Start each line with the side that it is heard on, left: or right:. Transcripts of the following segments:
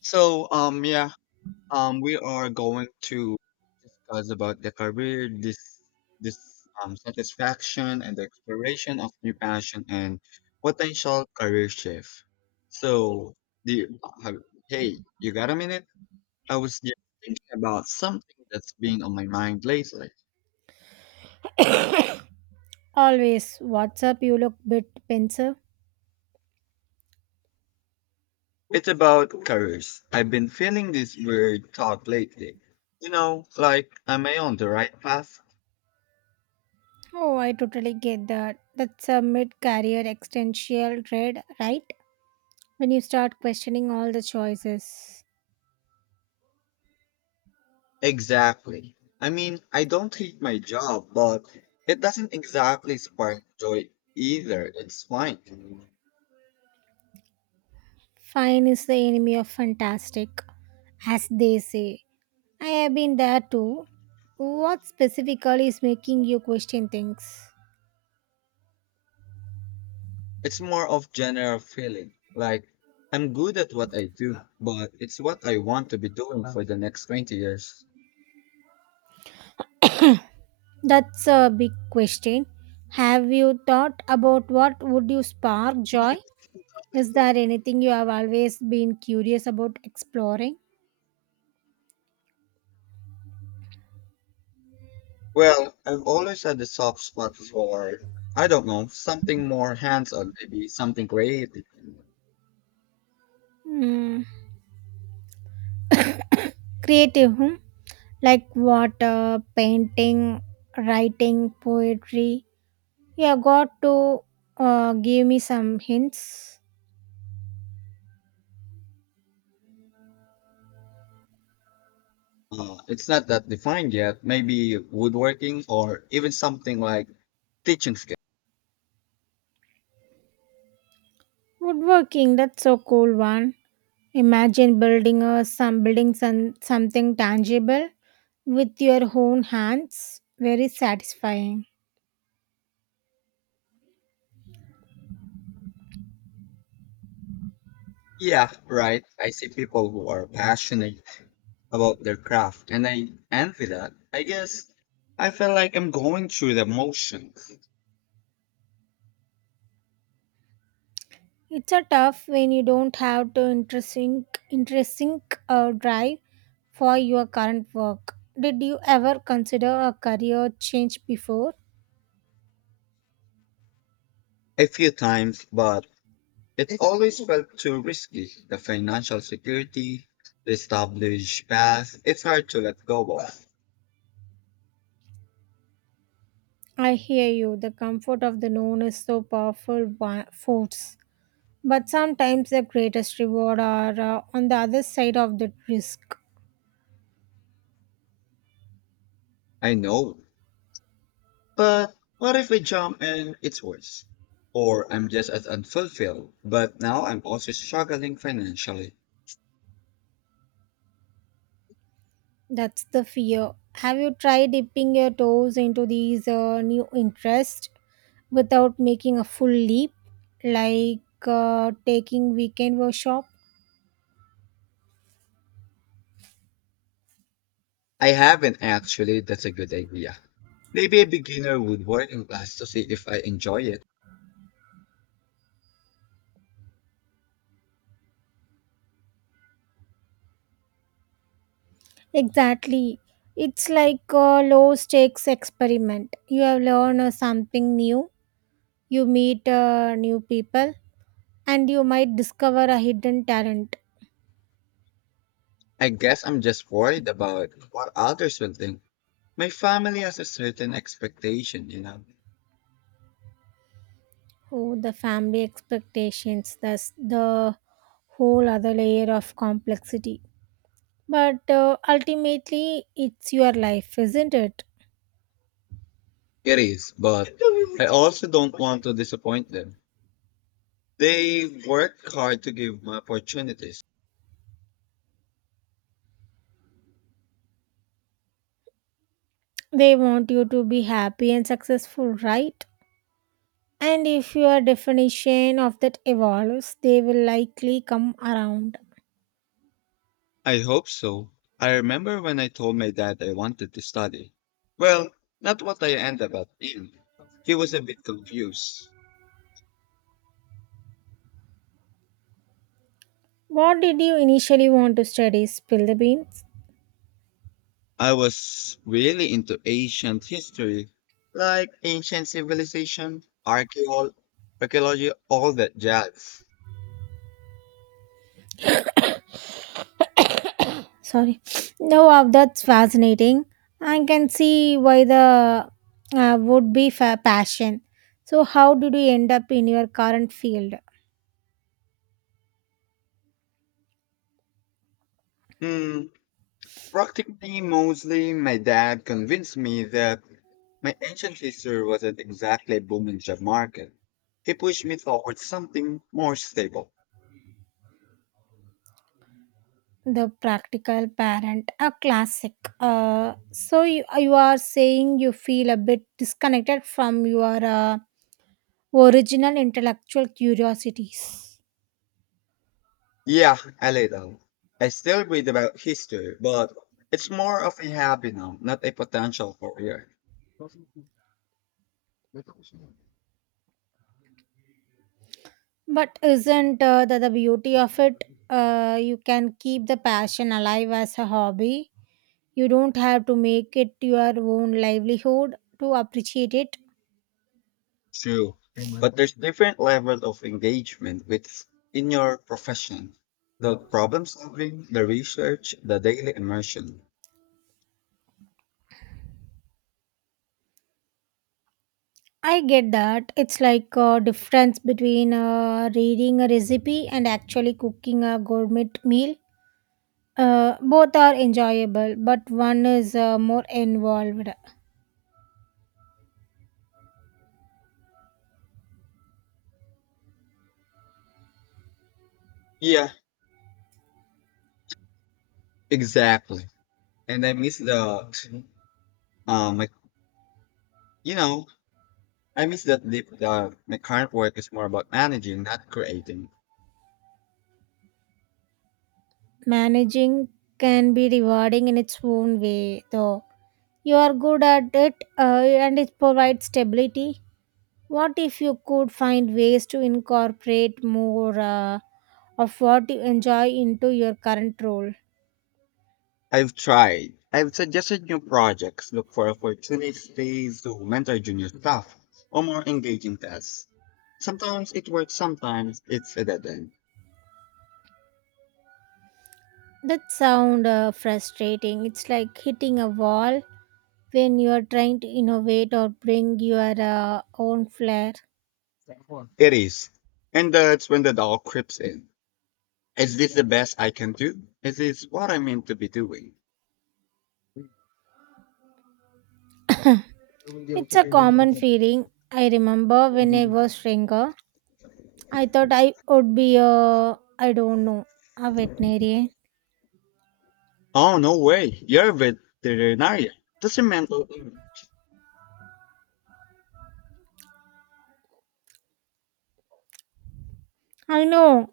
left: So we are going to discuss about the career, this satisfaction and the exploration of new passion and potential career shift. So do you, have, Hey, you got a minute? I was just thinking about something that's been on my mind lately.
right: Always. What's up? You look bit pensive.
left: It's about careers. I've been feeling this weird thought lately. You know, like am I on the right path?
right: Oh, I totally get that. That's a mid-career existential dread, right? When you start questioning all the choices.
left: Exactly. I mean, I don't hate my job, but it doesn't exactly spark joy either. It's fine.
right: Fine is the enemy of fantastic, as they say. I have been there too. What specifically is making you question things?
left: It's more of general feeling. Like I'm good at what I do, but it's what I want to be doing for the next 20 years.
right: That's a big question. Have you thought about what would you spark joy? Is there anything you have always been curious about exploring?
left: Well, I've always had a soft spot for, I don't know, something more hands-on, maybe something creative.
right: Hmm. Creative, hmm? Like what? Painting, writing, poetry. Yeah, got to give me some hints.
left: It's not that defined yet. Maybe woodworking or even something like teaching skills.
right: Woodworking, that's so cool one. Imagine building a some building some, something tangible with your own hands. Very satisfying.
left: Yeah, right. I see people who are passionate about their craft and I envy that. I guess I feel like I'm going through the motions
right: It's a tough when you don't have to interesting drive for your current work. Did you ever consider a career change before?
left: a few times, but it always felt too risky. The financial security, the established path, it's hard to let go of.
right: I hear you. The comfort of the known is so powerful force. But sometimes the greatest reward are on the other side of the risk.
left: I know. But what if I jump and it's worse? Or I'm just as unfulfilled, but now I'm also struggling financially.
right: That's the fear. Have you tried dipping your toes into these new interests without making a full leap, like taking weekend workshop?
left: I haven't actually. That's a good idea. Maybe a beginner woodworking class to see if I enjoy it.
right: Exactly. It's like a low stakes experiment. You have learned something new. You meet new people, and you might discover a hidden talent.
left: I guess I'm just worried about what others will think. My family has a certain expectation, you know.
right: Oh, the family expectations, that's the whole other layer of complexity, but ultimately it's your life, isn't it?
left: It is, but I also don't want to disappoint them. They work hard to give me opportunities.
right: They want you to be happy and successful, right? And if your definition of that evolves, they will likely come around.
left: I hope so. I remember when I told my dad I wanted to study. Well, not what I ended up in. He was a bit confused.
right: What did you initially want to study? Spill the beans.
left: I was really into ancient history, like ancient civilization, archaeology, all that jazz.
right: Sorry. No, wow, that's fascinating. I can see why the passion. So, how did you end up in your current field?
left: Mm, practically mostly my dad convinced me that my ancient history wasn't exactly a booming job market. He pushed me towards something more stable.
right: The practical parent, a classic. So you are saying you feel a bit disconnected from your original intellectual curiosities.
left: Yeah, a little. I still read about history, but it's more of a hobby now, not a potential career.
right: But isn't that the beauty of it? You can keep the passion alive as a hobby. You don't have to make it your own livelihood to appreciate it.
left: True. But there's different level of engagement with in your profession. The problem solving, the research, the daily immersion.
right: I get that. It's like a difference between reading a recipe and actually cooking a gourmet meal. Both are enjoyable, but one is more involved.
left: Yeah, exactly. And I miss the um like, you know, I miss that the my current work is more about managing, not creating.
right: Managing can be rewarding in its own way, though. You are good at it, and it provides stability. What if you could find ways to incorporate more of what you enjoy into your current role?
left: I've tried. I've suggested new projects, look for opportunities to mentor junior staff or more engaging tasks. Sometimes it works, sometimes it's a dead end.
right: That sound frustrating. It's like hitting a wall when you are trying to innovate or bring your own flair.
left: It is. And that's when the doubt creeps in. Is this the best I can do? Is this what I meant to be doing?
right: It's a common feeling. I remember when I was younger, I thought I would be a, I don't know, a veterinarian.
left: Oh, no way. You're a veterinarian. That's a mental image.
right: I know,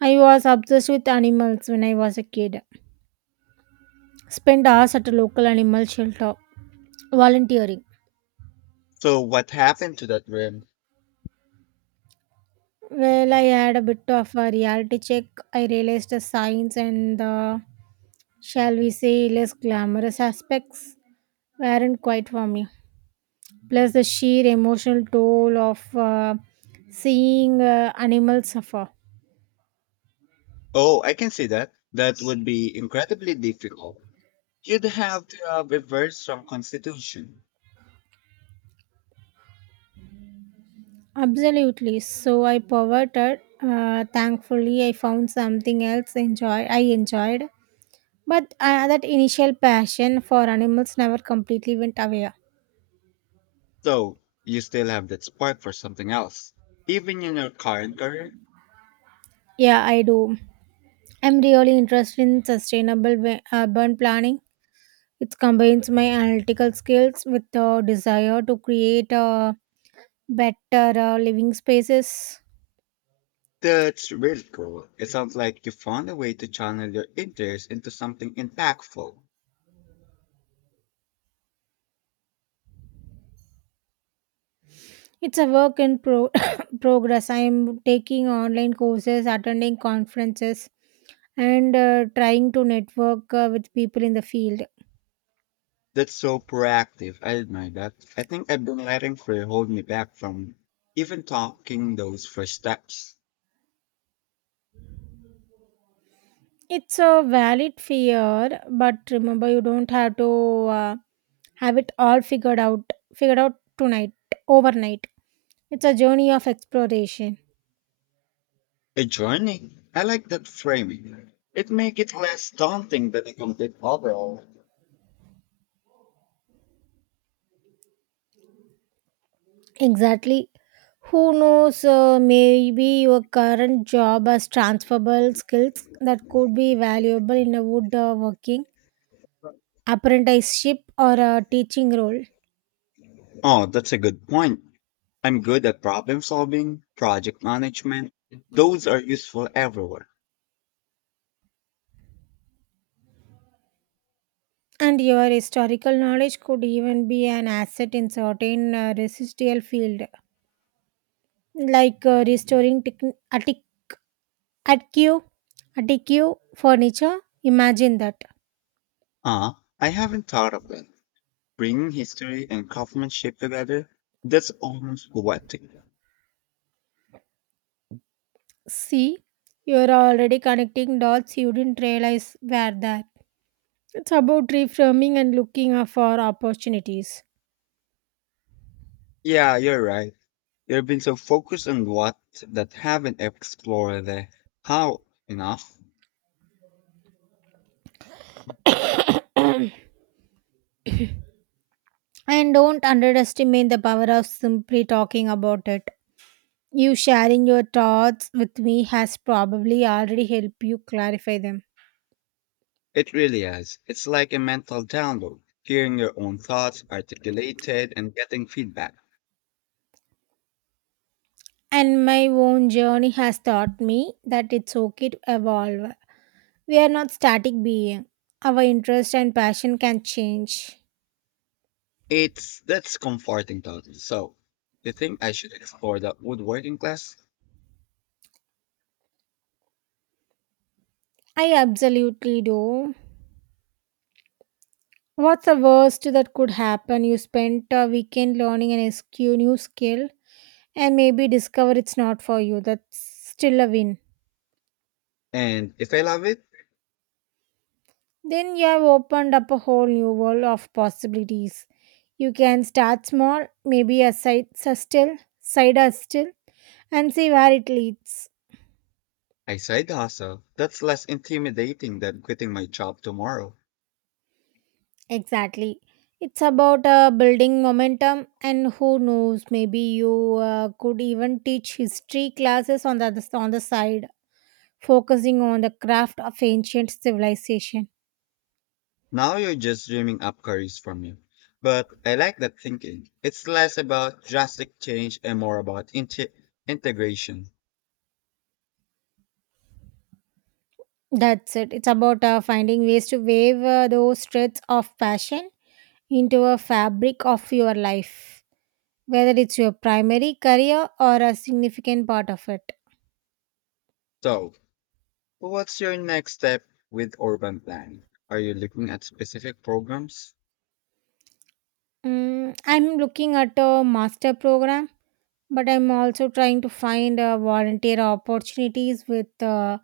right: I was obsessed with animals when I was a kid. Spent hours at a local animal shelter volunteering.
left: So what happened to that rim?
right: Well, I had a bit of a reality check. I realized the science and the, shall we say, less glamorous aspects weren't quite for me. Plus, the sheer emotional toll of seeing animals suffer.
left: Oh, I can see that. That would be incredibly difficult. You'd have to have a very strong constitution.
right: Absolutely. So I perverted. Thankfully, I found something else enjoy. I enjoyed, but that initial passion for animals never completely went away.
left: So you still have that spark for something else. Even in your current career,
right: Yeah, I do. I'm really interested in sustainable urban planning. It combines my analytical skills with the desire to create better living spaces.
left: that's really cool. It sounds like you found a way to channel your interest into something impactful.
right: It's a work in progress. I'm taking online courses, attending conferences, and trying to network with people in the field.
left: That's so proactive. I admire that. I think I've been letting fear hold me back from even talking those first steps.
right: It's a valid fear, but remember you don't have to uh, have it all figured out tonight overnight. It's a journey of exploration.
left: A journey. I like that framing. It makes it less daunting than a complete overhaul.
right: Exactly. Who knows, maybe your current job has transferable skills that could be valuable in a woodworking apprenticeship or a teaching role.
left: Oh, that's a good point. I'm good at problem solving, project management. Those are useful everywhere.
right: And your historical knowledge could even be an asset in certain residual field, like uh, restoring tec- attic attic attic furniture. Imagine that.
left: Ah, I haven't thought of that. Bringing history and craftsmanship together, that's almost poetic.
right: See, you're already connecting dots you didn't realize were there. It's about reframing and looking out for opportunities.
left: Yeah, you're right. You've been so focused on what that haven't explored the how enough.
right: And don't underestimate the power of simply talking about it. You sharing your thoughts with me has probably already helped you clarify them.
left: It really is. It's like a mental download, hearing your own thoughts articulated and getting feedback.
right: And my own journey has taught me that it's okay to evolve. We are not static being. Our interest and passion can change.
left: It's that's comforting thought. So, you think I should explore that woodworking class?
right: I absolutely do. What's the worst that could happen? You spent a weekend learning an SQ new skill and maybe discover it's not for you. That's still a win.
left: And if I love it,
right: Then you have opened up a whole new world of possibilities. You can start small, maybe a side hustle, and see where it leads.
left: I side hustle. That's less intimidating than quitting my job tomorrow.
right: Exactly. It's about building momentum, and who knows, maybe you could even teach history classes on the side, focusing on the craft of ancient civilization.
left: Now you're just dreaming up careers for me. But I like that thinking. It's less about drastic change and more about integration.
right: That's it. It's about finding ways to weave those threads of passion into a fabric of your life, whether it's your primary career or a significant part of it.
left: So, what's your next step with urban planning? Are you looking at specific programs?
right: I'm looking at a master program, but I'm also trying to find volunteer opportunities with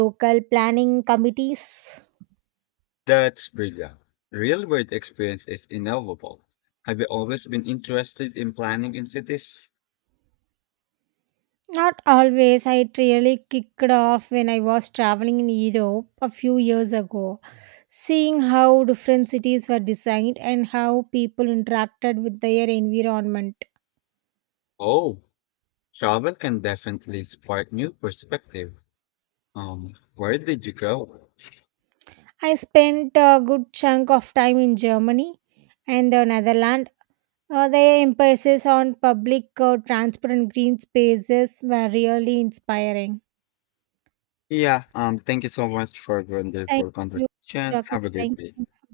right: local planning committees.
left: That's brilliant. Real world experience is inevitable. Have you always been interested in planning in cities?
right: Not always. I really kicked off when I was traveling in Europe a few years ago, seeing how different cities were designed and how people interacted with their environment.
left: Oh, travel can definitely spark new perspective. Where did you go?
right: I spent a good chunk of time in Germany and the Netherlands. Their emphasis on public, transparent green spaces were really inspiring.
left: Yeah, thank you so much for the
right: Thank
left: wonderful
right: you.
left: conversation.
right: Talking.
left: Have a good
right: Thank
left: day.
right: you.